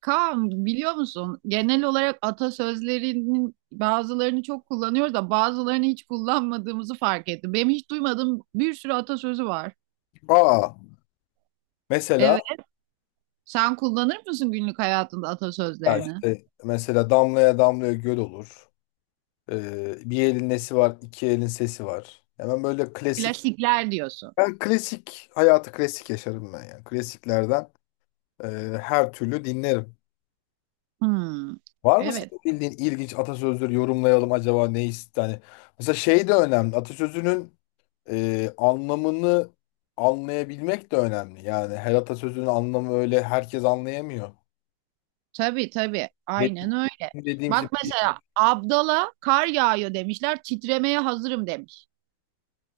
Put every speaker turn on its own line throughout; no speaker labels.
Kaan biliyor musun? Genel olarak atasözlerinin bazılarını çok kullanıyoruz da bazılarını hiç kullanmadığımızı fark ettim. Benim hiç duymadığım bir sürü atasözü var.
Aa, mesela
Evet. Sen kullanır mısın günlük hayatında
ya
atasözlerini?
işte mesela damlaya damlaya göl olur. Bir elin nesi var, iki elin sesi var. Hemen böyle klasik.
Klasikler diyorsun.
Ben klasik hayatı klasik yaşarım ben yani. Klasiklerden e, her türlü dinlerim.
Hmm.
Var mı
Evet.
senin bildiğin ilginç atasözleri, yorumlayalım acaba yani mesela şey de önemli. Atasözünün anlamını anlayabilmek de önemli. Yani her atasözünün anlamı öyle herkes anlayamıyor.
Tabii tabii.
Benim
Aynen öyle.
dediğim şey,
Bak mesela Abdal'a kar yağıyor demişler. Titremeye hazırım demiş.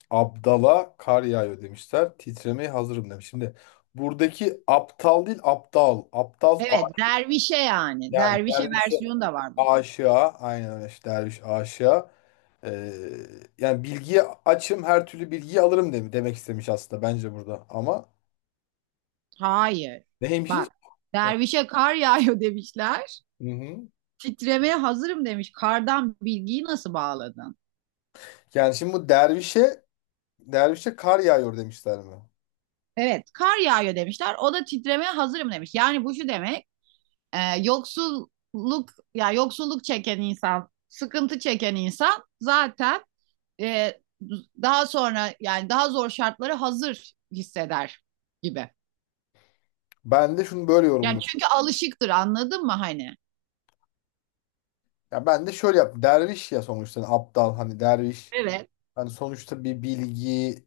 Abdala kar yağıyor demişler. Titremeye hazırım demiş. Şimdi buradaki aptal değil aptal.
Evet. Dervişe yani.
Yani
Dervişe
dervişe,
versiyonu da var bunun.
aşığa. Aynen öyle işte, derviş aşığa. Ee, Yani bilgiye açım, her türlü bilgiyi alırım demek istemiş aslında bence burada. Ama
Hayır.
neymiş?
Bak, dervişe kar yağıyor demişler.
Hı hı.
Titremeye hazırım demiş. Kardan bilgiyi nasıl bağladın?
Yani şimdi bu dervişe kar yağıyor demişler mi?
Evet, kar yağıyor demişler. O da titremeye hazırım demiş. Yani bu şu demek, yoksulluk ya yoksulluk çeken insan, sıkıntı çeken insan zaten e, daha sonra yani daha zor şartlara hazır hisseder gibi.
Ben de şunu böyle
Yani
yorumluyorum.
çünkü alışıktır, anladın mı hani?
Ya ben de şöyle yap. Derviş ya sonuçta, hani aptal hani derviş.
Evet.
Hani sonuçta bir bilgiyi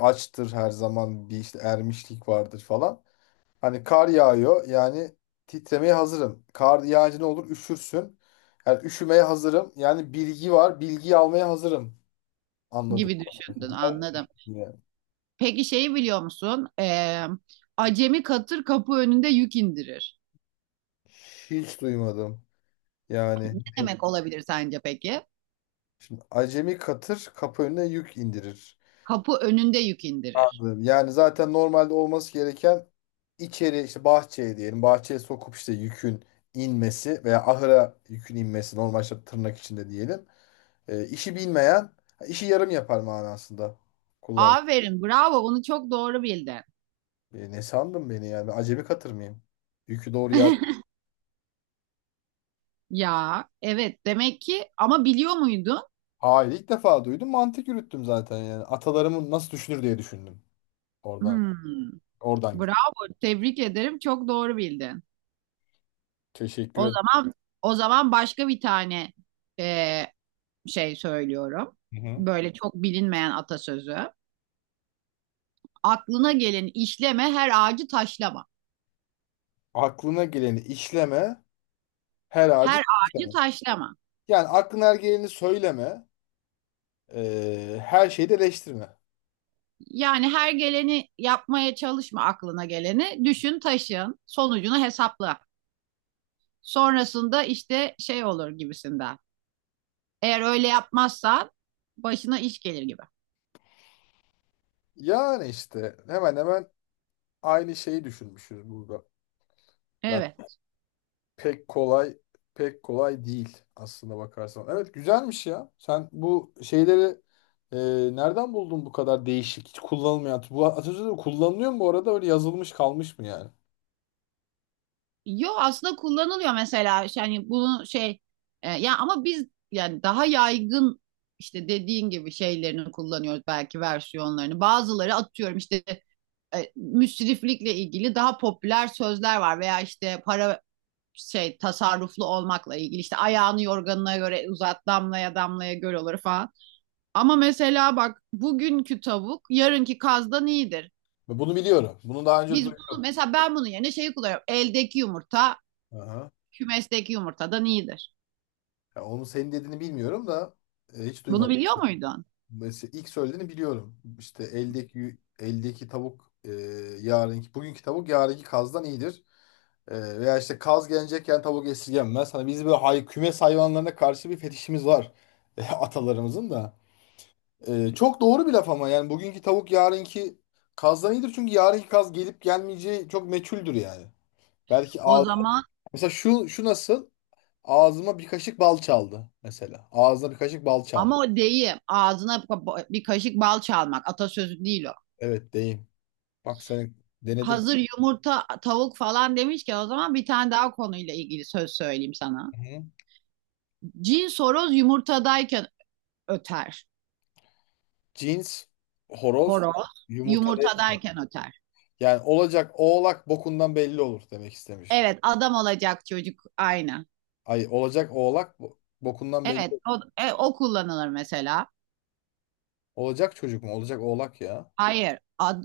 açtır, her zaman bir işte ermişlik vardır falan. Hani kar yağıyor, yani titremeye hazırım. Kar yağınca ne olur, üşürsün. Yani üşümeye hazırım. Yani bilgi var, bilgiyi almaya hazırım. Anladım.
Gibi düşündün, anladım.
Yani
Peki şeyi biliyor musun? Acemi katır kapı önünde yük indirir.
hiç duymadım. Yani
Ne demek olabilir sence peki?
şimdi acemi katır kapı önüne yük indirir.
Kapı önünde yük indirir.
Anladım. Yani zaten normalde olması gereken içeri, işte bahçeye diyelim, bahçeye sokup işte yükün inmesi veya ahıra yükün inmesi normal, işte tırnak içinde diyelim. İşi bilmeyen işi yarım yapar manasında kullan.
Aferin, bravo. Bunu çok doğru bildin.
Ne sandın beni yani, ben acemi katır mıyım? Yükü doğru yer.
Ya, evet. Demek ki ama biliyor muydun?
Hayır, ilk defa duydum, mantık yürüttüm zaten. Yani atalarımın nasıl düşünür diye düşündüm. Oradan,
Hmm,
git.
bravo. Tebrik ederim. Çok doğru bildin.
Teşekkür
O
ederim.
zaman o zaman başka bir tane ee, şey söylüyorum.
Hı hı.
Böyle çok bilinmeyen atasözü. Aklına gelin işleme her ağacı taşlama.
Aklına geleni işleme, her ağacı...
Her ağacı taşlama.
Yani aklına her geleni söyleme. Her şeyi de eleştirme.
Yani her geleni yapmaya çalışma aklına geleni. Düşün, taşın, sonucunu hesapla. Sonrasında işte şey olur gibisinden. Eğer öyle yapmazsan başına iş gelir gibi.
Yani işte hemen hemen aynı şeyi düşünmüşüz burada. Yani
Evet.
pek kolay pek kolay değil aslında bakarsan. Evet güzelmiş ya. Sen bu şeyleri nereden buldun bu kadar değişik? Hiç kullanılmayan. Bu atasözleri kullanılıyor mu bu arada? Öyle yazılmış kalmış mı yani?
Yo aslında kullanılıyor mesela yani bunu şey ya ama biz yani daha yaygın işte dediğin gibi şeylerini kullanıyoruz belki versiyonlarını. Bazıları atıyorum işte müsriflikle ilgili daha popüler sözler var veya işte para şey tasarruflu olmakla ilgili işte ayağını yorganına göre uzat damlaya damlaya göl olur falan. Ama mesela bak bugünkü tavuk yarınki kazdan iyidir.
Ben bunu biliyorum. Bunu daha önce
Biz bunu
duydum.
mesela ben bunun yerine şeyi kullanıyorum. Eldeki yumurta
Aha.
kümesteki yumurtadan iyidir.
Ya onu senin dediğini bilmiyorum da hiç
Bunu
duymadım.
biliyor muydun?
Mesela ilk söylediğini biliyorum. İşte eldeki tavuk, bugünkü tavuk yarınki kazdan iyidir. Veya işte kaz gelecekken tavuk esirgenmez. Hani biz böyle hay, kümes hayvanlarına karşı bir fetişimiz var. Atalarımızın da. Çok doğru bir laf ama yani bugünkü tavuk yarınki kazdan iyidir. Çünkü yarınki kaz gelip gelmeyeceği çok meçhuldür yani. Belki
O
ağz...
zaman
Mesela şu nasıl? Ağzıma bir kaşık bal çaldı mesela. Ağzına bir kaşık bal çalmış.
ama o deyim ağzına bir kaşık bal çalmak atasözü değil o.
Evet, deyim. Bak sen, denedim.
Hazır yumurta tavuk falan demişken o zaman bir tane daha konuyla ilgili söz söyleyeyim sana.
Hı.
Cin soroz yumurtadayken öter.
Cins, horoz,
Horoz
yumurta değil
yumurta
ki.
derken öter.
Yani olacak oğlak bokundan belli olur demek istemiş.
Evet adam olacak çocuk aynı.
Ay, olacak oğlak bokundan belli
Evet
olur.
o, o kullanılır mesela.
Olacak çocuk mu? Olacak oğlak ya.
Hayır ad-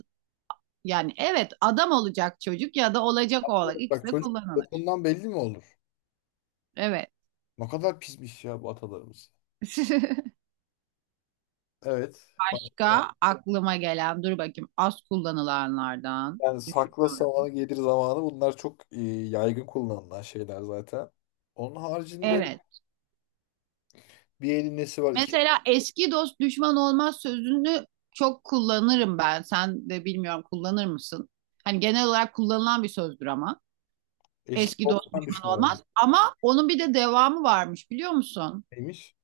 Yani evet adam olacak çocuk ya da olacak oğlak ikisi
Bak,
de
çocuk
kullanılır.
bokundan belli mi olur?
Evet.
Ne kadar pismiş ya bu atalarımız. Evet. Bak,
Başka aklıma gelen dur bakayım az kullanılanlardan
yani sakla
düşünüyorum.
savanı gelir zamanı, bunlar çok yaygın kullanılan şeyler zaten. Onun haricinde
Evet.
bir elin nesi var? İki,
Mesela eski dost düşman olmaz sözünü çok kullanırım ben. Sen de bilmiyorum kullanır mısın? Hani genel olarak kullanılan bir sözdür ama.
eski
Eski dost
Osman
düşman
düşmanı
olmaz. Ama onun bir de devamı varmış biliyor musun?
neymiş?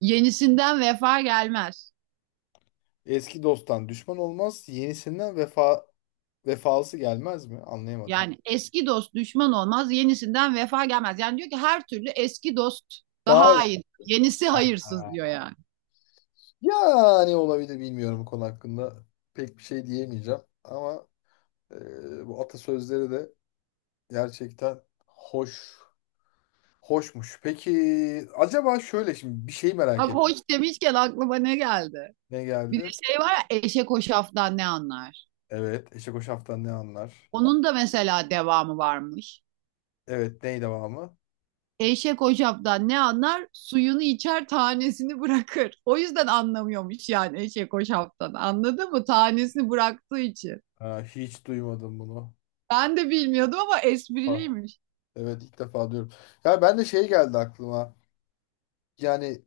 Yenisinden vefa gelmez.
Eski dosttan düşman olmaz, yenisinden vefalısı gelmez mi? Anlayamadım.
Yani eski dost düşman olmaz, yenisinden vefa gelmez. Yani diyor ki her türlü eski dost
Daha iyi.
daha iyi. Yenisi hayırsız diyor yani.
Yani olabilir, bilmiyorum bu konu hakkında. Pek bir şey diyemeyeceğim ama bu atasözleri de gerçekten hoş hoşmuş. Peki acaba şöyle, şimdi bir şey merak
Bak
ettim.
hoş demişken aklıma ne geldi?
Ne
Bir de
geldi?
şey var ya eşek hoşaftan ne anlar?
Evet, eşek o şaftan ne anlar?
Onun da mesela devamı varmış.
Evet, ney devamı?
Eşek hoşaftan ne anlar? Suyunu içer, tanesini bırakır. O yüzden anlamıyormuş yani eşek hoşaftan. Anladın mı? Tanesini bıraktığı için.
Ha, hiç duymadım bunu.
Ben de bilmiyordum ama
Ah.
espriliymiş.
Evet, ilk defa diyorum. Ya ben de şey geldi aklıma. Yani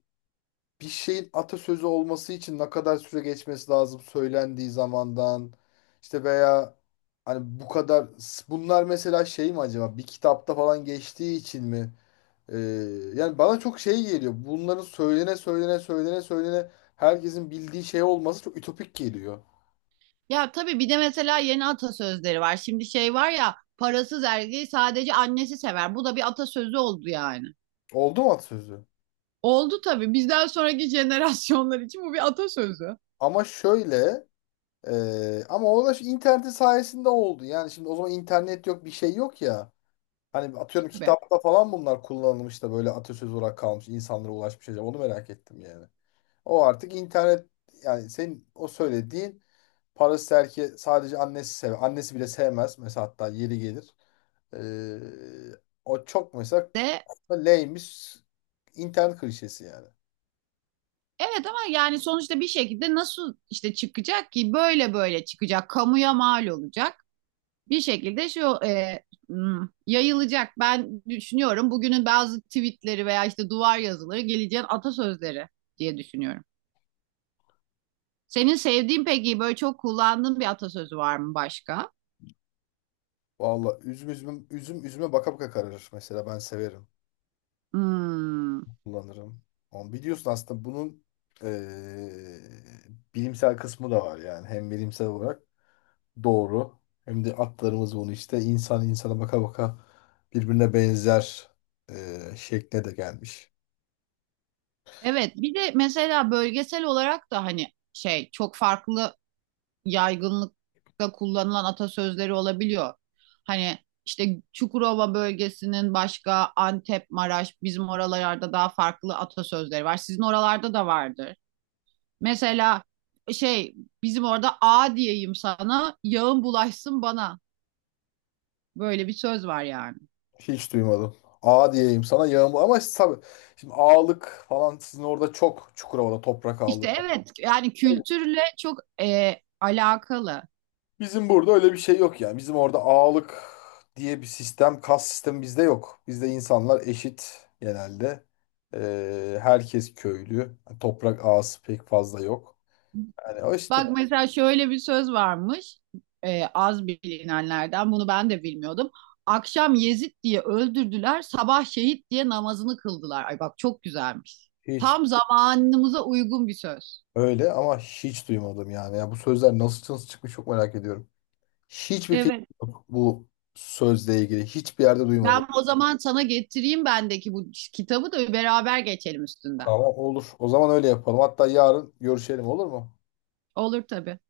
bir şeyin atasözü olması için ne kadar süre geçmesi lazım söylendiği zamandan, işte veya hani bu kadar, bunlar mesela şey mi acaba, bir kitapta falan geçtiği için mi? Ee, Yani bana çok şey geliyor. Bunların söylene söylene herkesin bildiği şey olması çok ütopik geliyor.
Ya tabii bir de mesela yeni atasözleri var. Şimdi şey var ya, parasız erkeği sadece annesi sever. Bu da bir atasözü oldu yani.
Oldu mu atasözü?
Oldu tabii. Bizden sonraki jenerasyonlar için bu bir atasözü.
Ama şöyle ama o da şu internet sayesinde oldu. Yani şimdi o zaman internet yok, bir şey yok ya. Hani atıyorum
Tabii.
kitapta falan bunlar kullanılmış da böyle atasözü olarak kalmış, insanlara ulaşmış, acaba onu merak ettim yani. O artık internet, yani senin o söylediğin, parası erkeği sadece annesi sever. Annesi bile sevmez mesela, hatta yeri gelir. Ee, O çok mesela
De
leymiş internet klişesi yani.
Evet ama yani sonuçta bir şekilde nasıl işte çıkacak ki böyle çıkacak kamuya mal olacak. Bir şekilde şu hmm, yayılacak. Ben düşünüyorum bugünün bazı tweetleri veya işte duvar yazıları geleceğin atasözleri diye düşünüyorum. Senin sevdiğin peki böyle çok kullandığın bir atasözü var mı başka?
Valla üzüme baka baka kararır mesela, ben severim,
Hmm.
kullanırım. Ama biliyorsun aslında bunun ee, bilimsel kısmı da var. Yani hem bilimsel olarak doğru. Hem de atlarımız bunu işte insan insana baka baka birbirine benzer şekle de gelmiş.
Evet, bir de mesela bölgesel olarak da hani şey çok farklı yaygınlıkta kullanılan atasözleri olabiliyor. Hani işte Çukurova bölgesinin başka Antep, Maraş, bizim oralarda daha farklı atasözleri var. Sizin oralarda da vardır. Mesela şey bizim orada A diyeyim sana, yağın bulaşsın bana. Böyle bir söz var yani.
Hiç duymadım. A diyeyim sana yağmur, ama işte tabii şimdi ağalık falan sizin orada çok, Çukurova'da toprak ağalığı
İşte
falan.
evet yani kültürle çok alakalı.
Bizim burada öyle bir şey yok yani. Bizim orada ağalık diye bir sistem, kas sistemi bizde yok. Bizde insanlar eşit genelde. Herkes köylü. Toprak ağası pek fazla yok. Yani o işte
Bak mesela şöyle bir söz varmış az bilinenlerden bunu ben de bilmiyordum. Akşam Yezid diye öldürdüler, sabah şehit diye namazını kıldılar. Ay bak çok güzelmiş.
hiç...
Tam zamanımıza uygun bir söz.
Öyle ama hiç duymadım yani. Ya bu sözler nasıl çıkmış çok merak ediyorum. Hiçbir fikrim
Evet.
yok bu sözle ilgili. Hiçbir yerde duymadım.
Ben o zaman sana getireyim bendeki bu kitabı da beraber geçelim üstünden.
Tamam, olur. O zaman öyle yapalım. Hatta yarın görüşelim, olur mu?
Olur tabii.